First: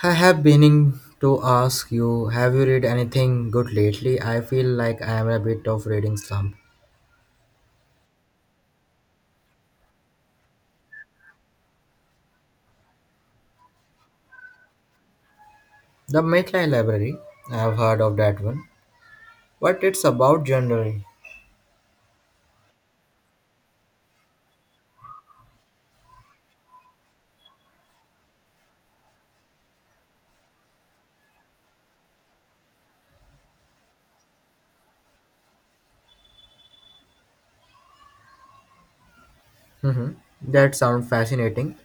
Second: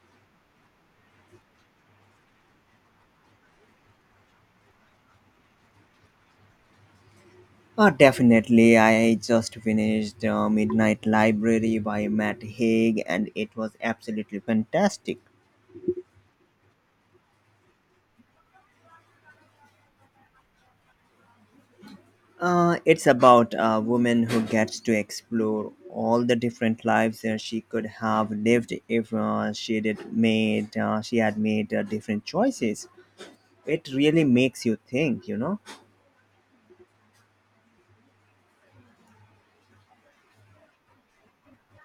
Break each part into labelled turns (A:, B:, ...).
A: I have been to ask you, have you read anything good lately? I feel like I am a bit of reading slump.
B: Definitely. I just finished Midnight Library by Matt Haig, and it was absolutely fantastic.
A: The Maitland Library, I have heard of that one, but it's about journaling.
B: It's about a woman who gets to explore all the different lives that she could have lived if she did made she had made different choices. It really makes you think.
A: Hmm. That sounds fascinating.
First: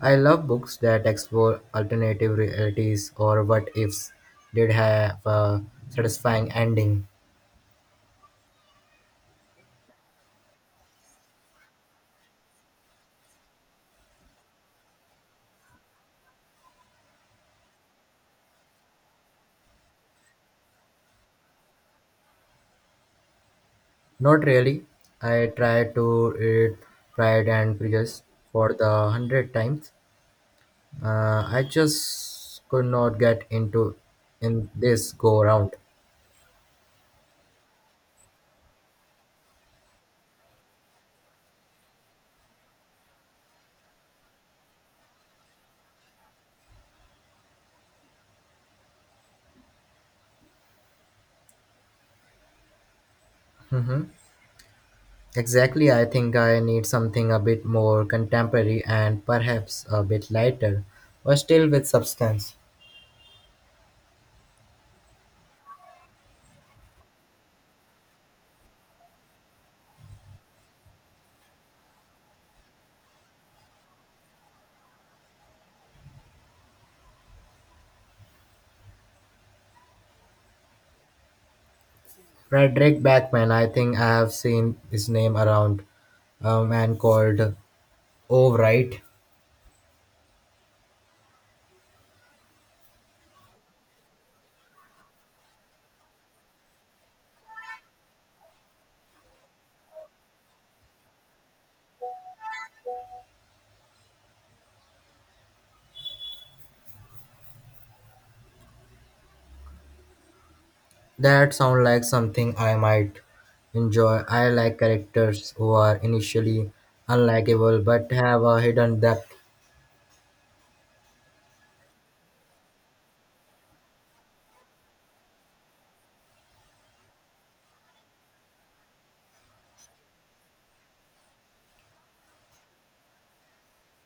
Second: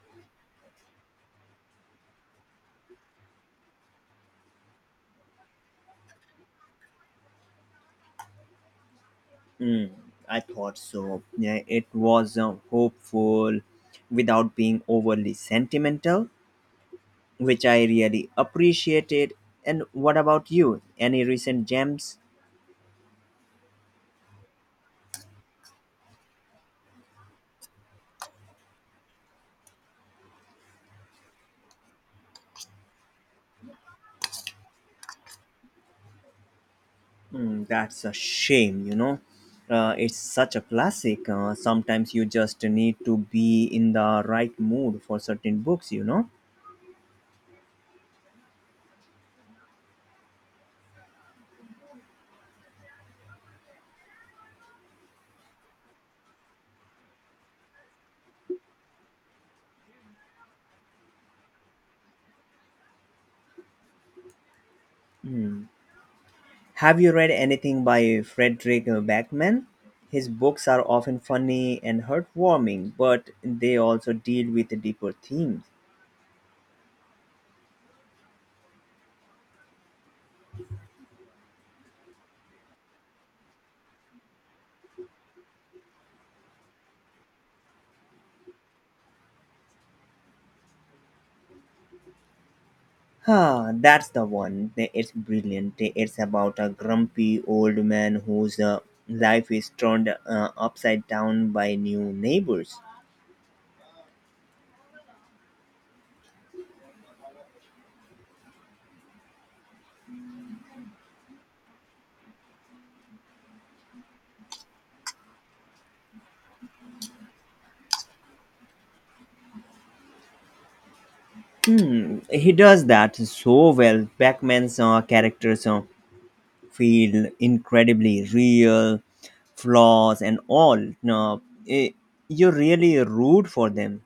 A: I love books that explore alternative realities or what ifs did have a satisfying ending.
B: Mm, I thought so. Yeah, it was hopeful without being overly sentimental which I really appreciated. And what about you? Any recent gems?
A: Not really. I tried to read Pride and Prejudice for the 100th time. I just could not get into in this go round.
B: Hmm, that's a shame. It's such a classic. Sometimes you just need to be in the right mood for certain books.
A: Hmm. Exactly, I think I need something a bit more contemporary and perhaps a bit lighter, but still with substance.
B: Hmm. Have you read anything by Frederick Backman? His books are often funny and heartwarming, but they also deal with deeper themes.
A: Frederick Backman, I think I have seen his name around a man called. Oh, right.
B: Ah, that's the one. It's brilliant. It's about a grumpy old man whose life is turned upside down by new neighbors.
A: That sounds like something I might enjoy. I like characters who are initially unlikable but have a hidden depth.
B: Hmm, he does that so well. Pac-Man's characters feel incredibly real, flaws and all. No, eh, you really root for them.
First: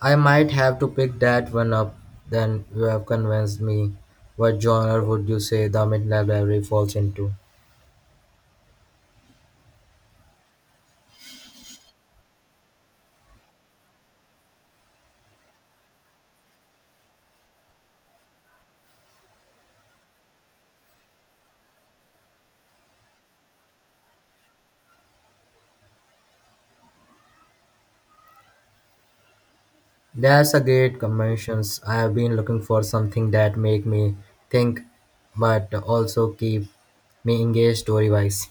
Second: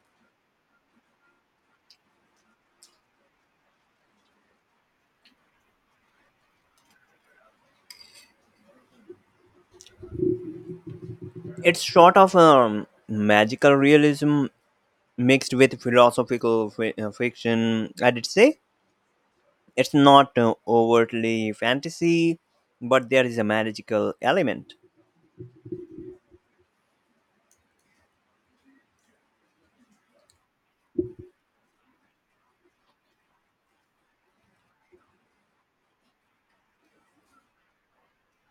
A: I might have to pick that one up then. You have convinced me. What genre would you say The Midnight Library falls into?
B: It's sort of magical realism mixed with philosophical fiction, I'd say. It's not overtly fantasy, but there is a magical element.
A: That's a great conventions. I have been looking for something that make me think but also keep me engaged story-wise.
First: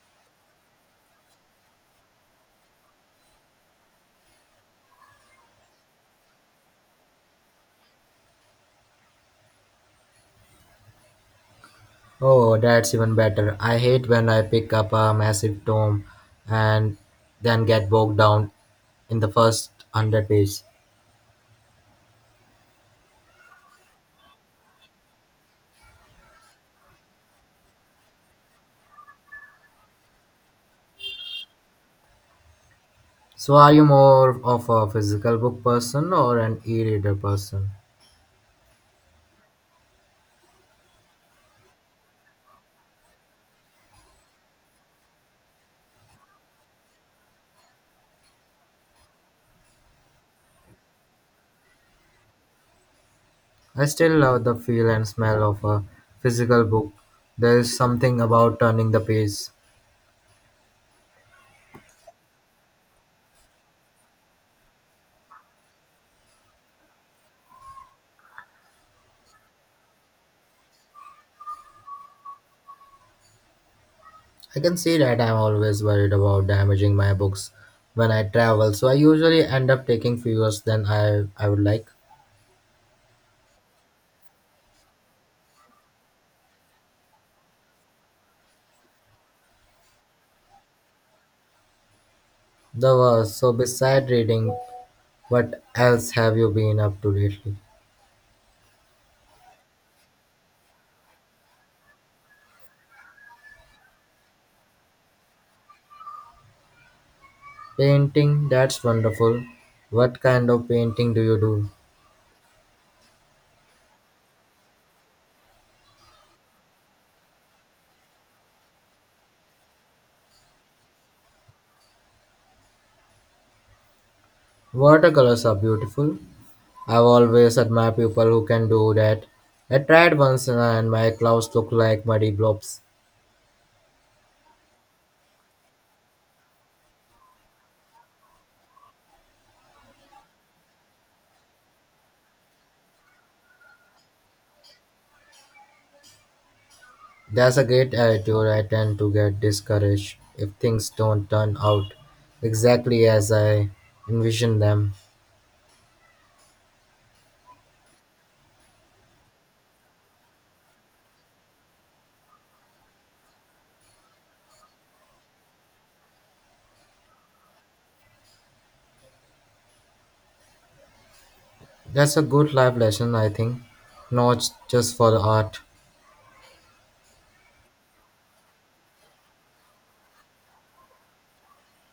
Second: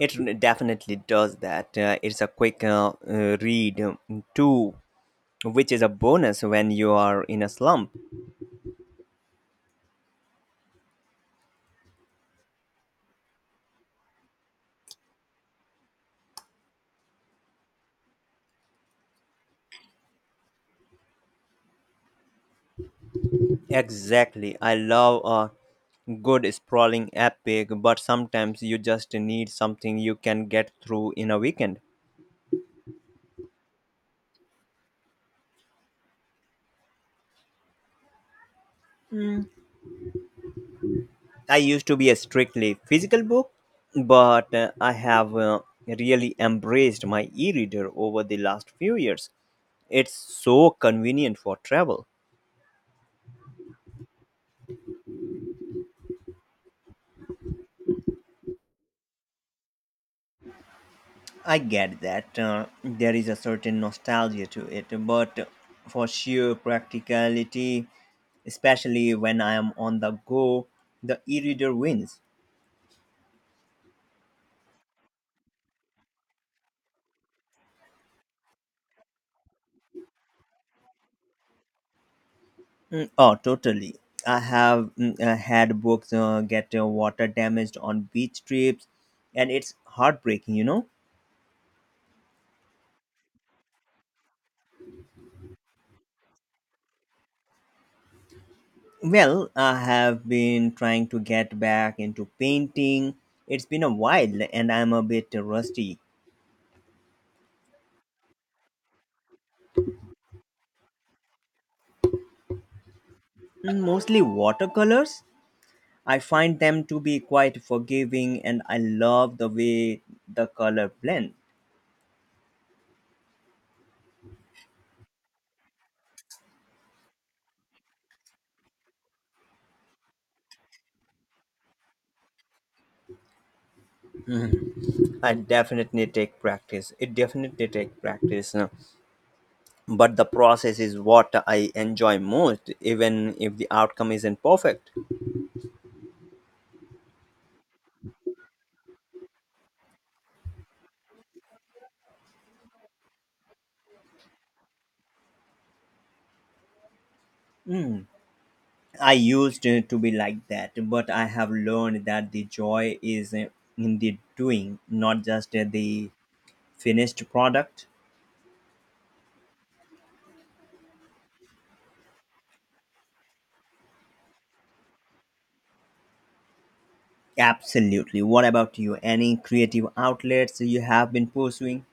B: It definitely does that. It's a quick read too, which is a bonus when you are in a slump.
A: Oh, that's even better. I hate when I pick up a massive tome and then get bogged down in the first 100 pages.
B: Exactly. I love a good sprawling epic, but sometimes you just need something you can get through in a weekend.
A: So are you more of a physical book person or an e-reader person?
B: I used to be a strictly physical book, but I have really embraced my e reader over the last few years. It's so convenient for travel.
A: I still love the feel and smell of a physical book. There is something about turning the page.
B: I get that there is a certain nostalgia to it, but for sheer practicality, especially when I am on the go, the e reader wins.
A: I can see that. I'm always worried about damaging my books when I travel, so I usually end up taking fewer than I would like.
B: Mm, oh, totally. I have had books get water damaged on beach trips, and it's heartbreaking.
A: The worst. So, beside reading, what else have you been up to lately?
B: Well, I have been trying to get back into painting. It's been a while, and I'm a bit rusty.
A: Painting, that's wonderful. What kind of painting do you do?
B: Mm, mostly watercolors. I find them to be quite forgiving, and I love the way the color blend.
A: Watercolors are beautiful. I've always admired people who can do that. I tried once and my clothes looked like muddy blobs.
B: I definitely take practice. It definitely take practice. But the process is what I enjoy most, even if the outcome isn't perfect.
A: That's a great attitude. I tend to get discouraged if things don't turn out exactly as I envision them.
B: I used to be like that, but I have learned that the joy is in the doing, not just the finished product.
A: That's a good life lesson, I think, not just for the art.
B: Absolutely. What about you? Any creative outlets you have been pursuing?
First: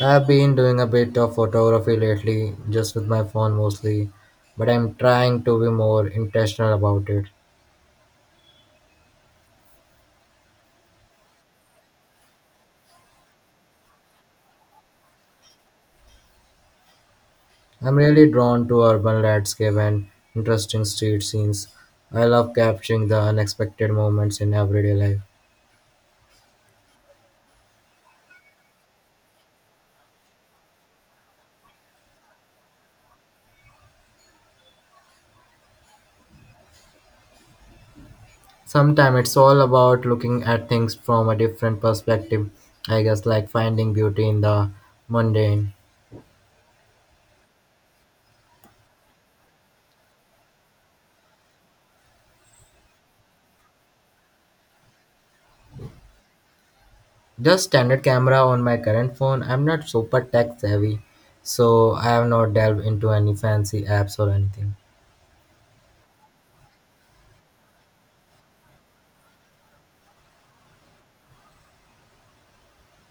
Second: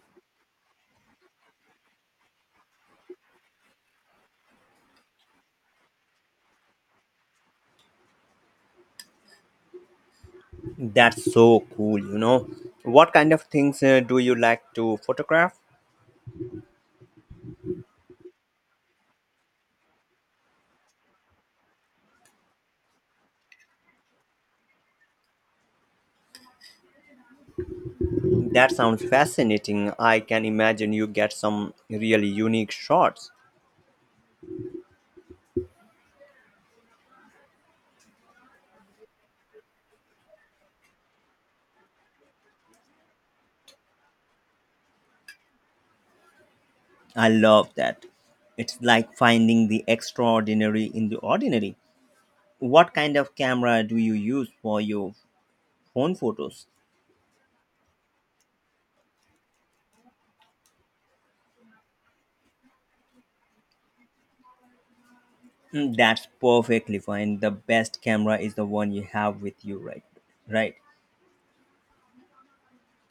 A: I've been doing a bit of photography lately, just with my phone mostly, but I'm trying to be more intentional about it.
B: That's so cool. What kind of things do you like to photograph?
A: I'm really drawn to urban landscape and interesting street scenes. I love capturing the unexpected moments in everyday life.
B: That sounds fascinating. I can imagine you get some really unique shots.
A: Sometimes it's all about looking at things from a different perspective, I guess, like finding beauty in the mundane.
B: I love that. It's like finding the extraordinary in the ordinary. What kind of camera do you use for your phone photos?
A: Just standard camera on my current phone, I'm not super tech savvy, so I have not delved into any fancy apps or anything.
B: Mm, that's perfectly fine. The best camera is the one you have with you right.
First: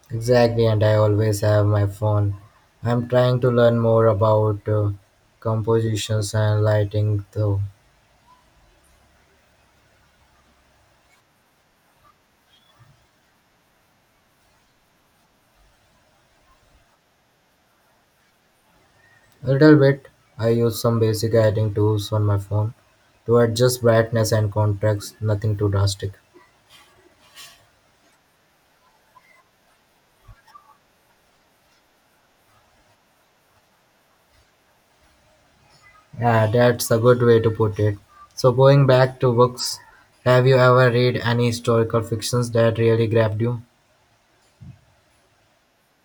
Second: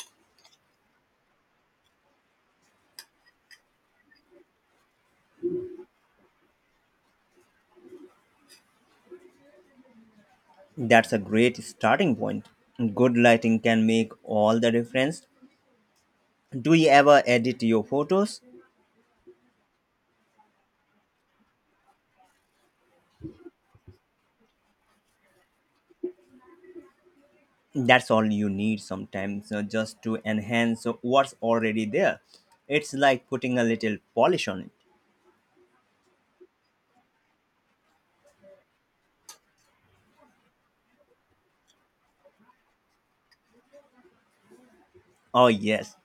A: Exactly, and I always have my phone. I'm trying to learn more about compositions and lighting though.
B: That's a great starting point. Good lighting can make all the difference. Do you ever edit your photos?
A: A little bit. I use some basic editing tools on my phone to adjust brightness and contrast, nothing too drastic.
B: That's all you need sometimes, just to enhance what's already there. It's like putting a little polish on it.
A: Yeah, that's a good way to put it. So going back to books, have you ever read any historical fictions that really grabbed you?
B: Oh, yes.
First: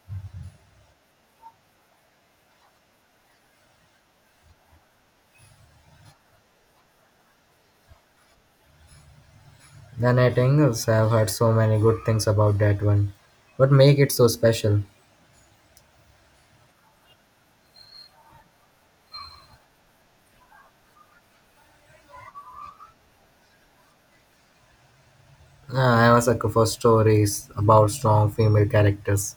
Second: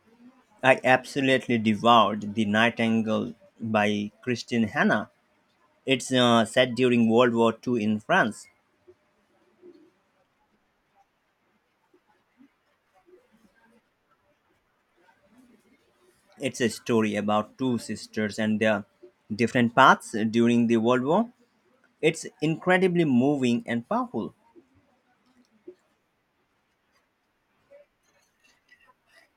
B: I absolutely devoured The Nightingale by Christine Hanna. It's set during World War II in France.
A: The Nightingales, I've heard so many good things about that one. What make it so special?
B: It's a story about two sisters and their different paths during the World War. It's incredibly moving and powerful.
A: I'm a sucker for stories about strong female characters.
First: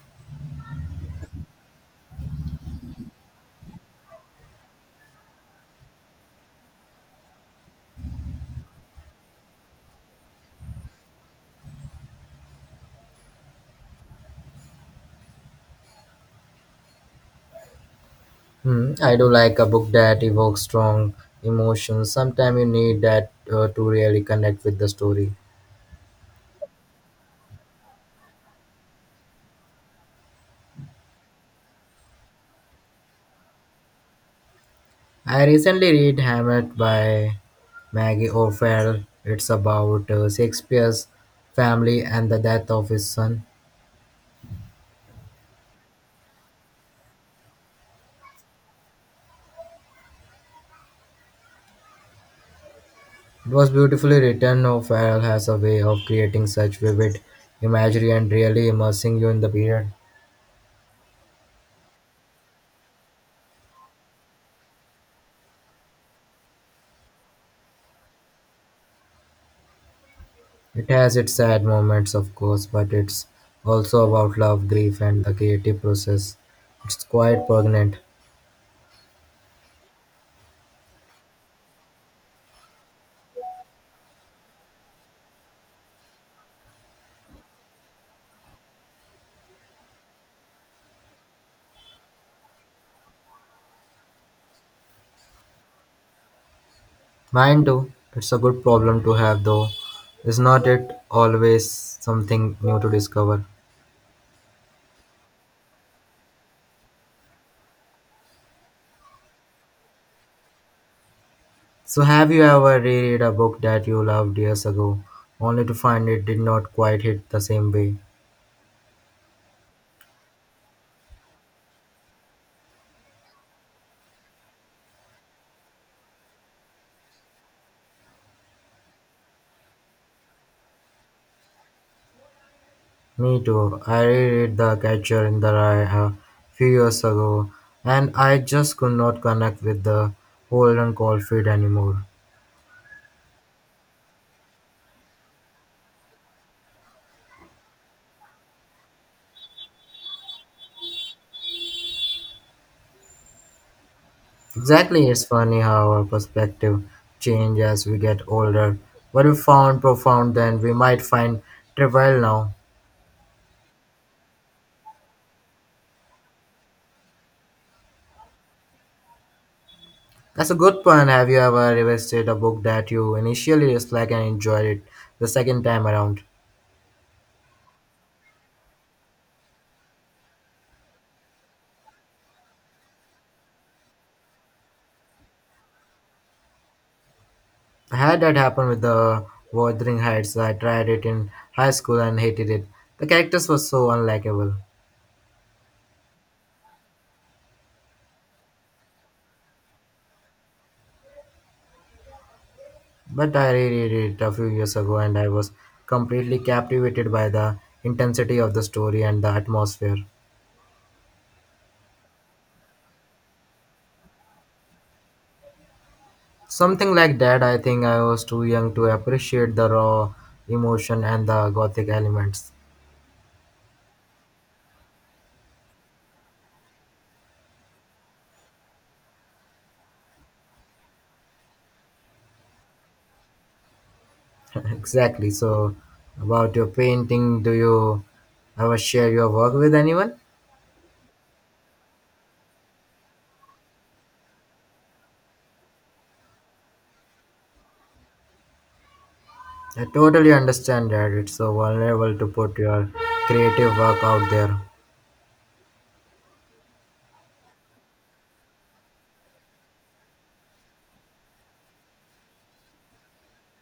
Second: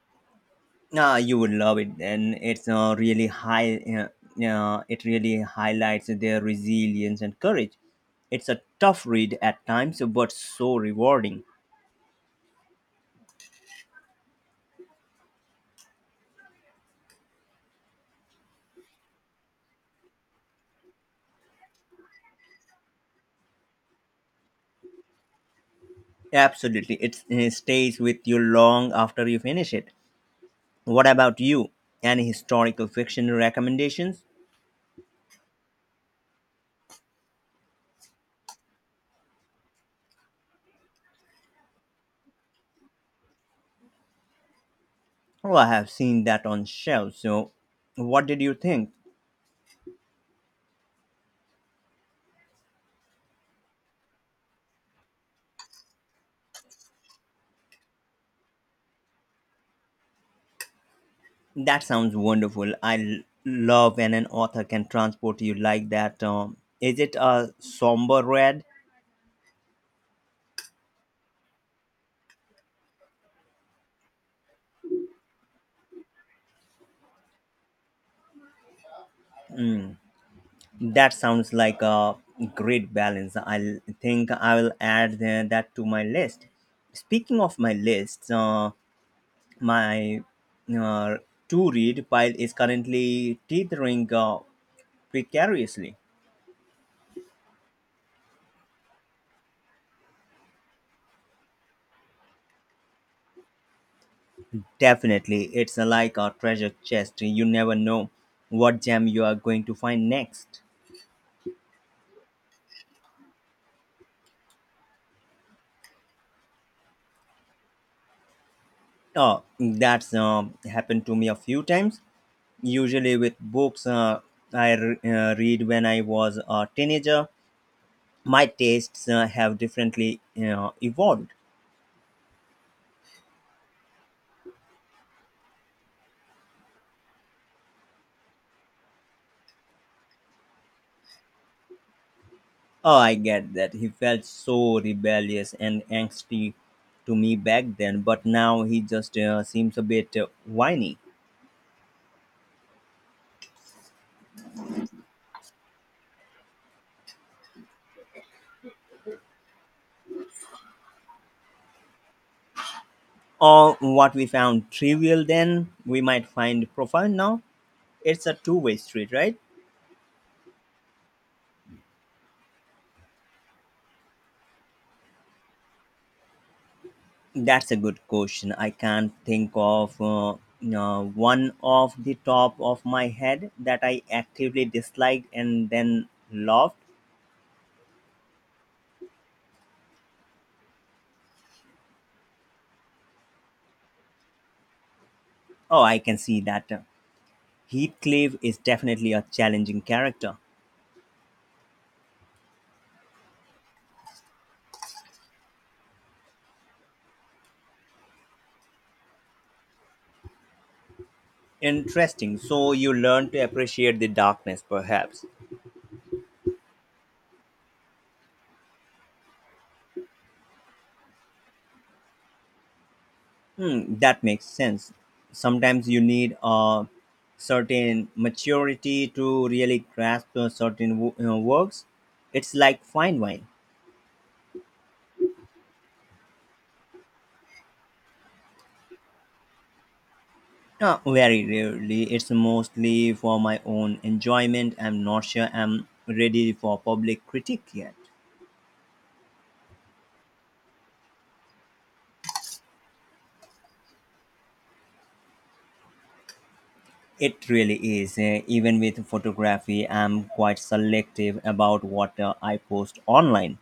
B: You would love it, and it's really high. It really highlights their resilience and courage. It's a tough read at times, but so rewarding.
A: Hmm, I do like a book that evokes strong emotions. Sometimes you need that to really connect with the story.
B: Absolutely. It stays with you long after you finish it. What about you? Any historical fiction recommendations?
A: I recently read Hamlet by Maggie O'Farrell. It's about Shakespeare's family and the death of his son.
B: Oh, I have seen that on shelves. So, what did you think?
A: It was beautifully written. O'Farrell has a way of creating such vivid imagery and really immersing you in the period.
B: That sounds wonderful. Love when an author can transport you like that. Is it a somber red?
A: It has its sad moments, of course, but it's also about love, grief, and the creative process. It's quite poignant.
B: That sounds like a great balance. I think I will that to my list. Speaking of my list, my uh, to read pile is currently teetering precariously.
A: Mine too. It's a good problem to have, though. Is not it always something new to discover?
B: Definitely, it's like a treasure chest. You never know what gem you are going to find next.
A: So, have you ever reread a book that you loved years ago, only to find it did not quite hit the same way?
B: Oh, that's happened to me a few times. Usually, with books I read when I was a teenager, my tastes have differently evolved.
A: Me too. I reread The Catcher in the Rye a few years ago, and I just could not connect with the Holden Caulfield anymore.
B: Oh, I get that. He felt so rebellious and angsty to me back then, but now he just seems a bit whiny.
A: Exactly, it's funny how our perspective change as we get older. What we found profound then we might find trivial now.
B: Or what we found trivial then, we might find profound now. It's a two-way street, right?
A: That's a good point. Have you ever revisited a book that you initially disliked and enjoyed it the second time around?
B: That's a good question. I can't think of one off the top of my head that I actively disliked and then loved.
A: I had that happen with the Wuthering Heights. I tried it in high school and hated it. The characters were so unlikable.
B: Oh, I can see that. Heathcliff is definitely a challenging character.
A: But I reread it a few years ago and I was completely captivated by the intensity of the story and the atmosphere.
B: Interesting. So you learn to appreciate the darkness, perhaps.
A: Something like that. I think I was too young to appreciate the raw emotion and the gothic elements.
B: Hmm, that makes sense. Sometimes you need a certain maturity to really grasp a certain works. It's like fine wine.
A: Exactly. So, about your painting, do you ever share your work with anyone?
B: Very rarely. It's mostly for my own enjoyment. I'm not sure I'm ready for public critique yet.
A: I totally understand that it's so vulnerable to put your creative work out there.
B: It really is. Even with photography, I'm quite selective about what I post online.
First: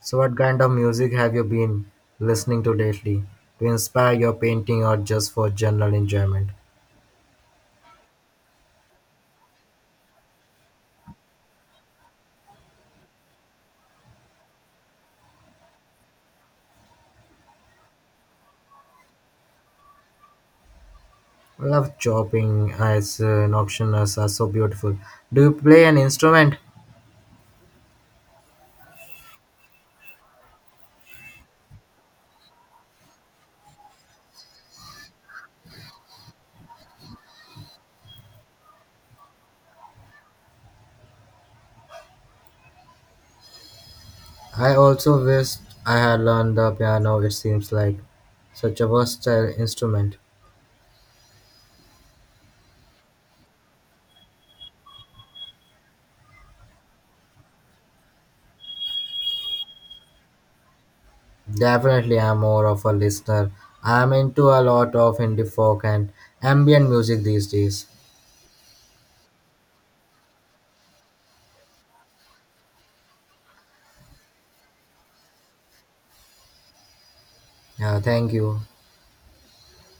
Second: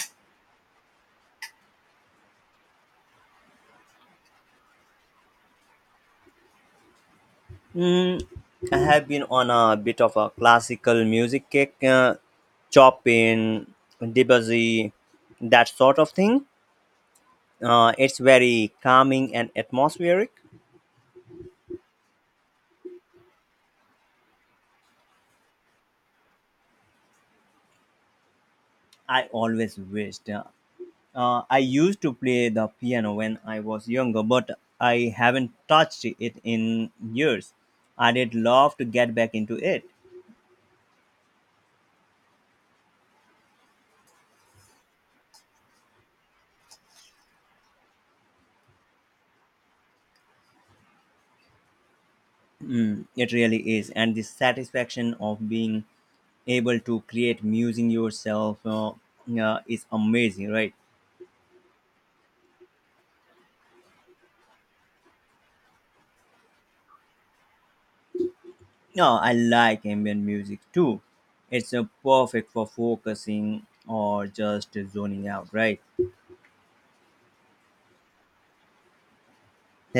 A: So, what kind of music have you been listening to lately to inspire your painting or just for general enjoyment?
B: Mm, I have been on a bit of a classical music kick, Chopin, Debussy, that sort of thing. It's very calming and atmospheric.
A: I love chopping, as nocturnes are so beautiful. Do you play an instrument?
B: I always wished. I used to play the piano when I was younger, but I haven't touched it in years. I did love to get back into it.
A: I also wish I had learned the piano, it seems like such a versatile instrument.
B: Mm, it really is. And the satisfaction of being able to create music yourself is amazing, right?
A: Definitely, I'm more of a listener. I'm into a lot of indie folk and ambient music these days.
B: No, I like ambient music too. It's perfect for focusing or just zoning out, right?
A: Yeah, thank you.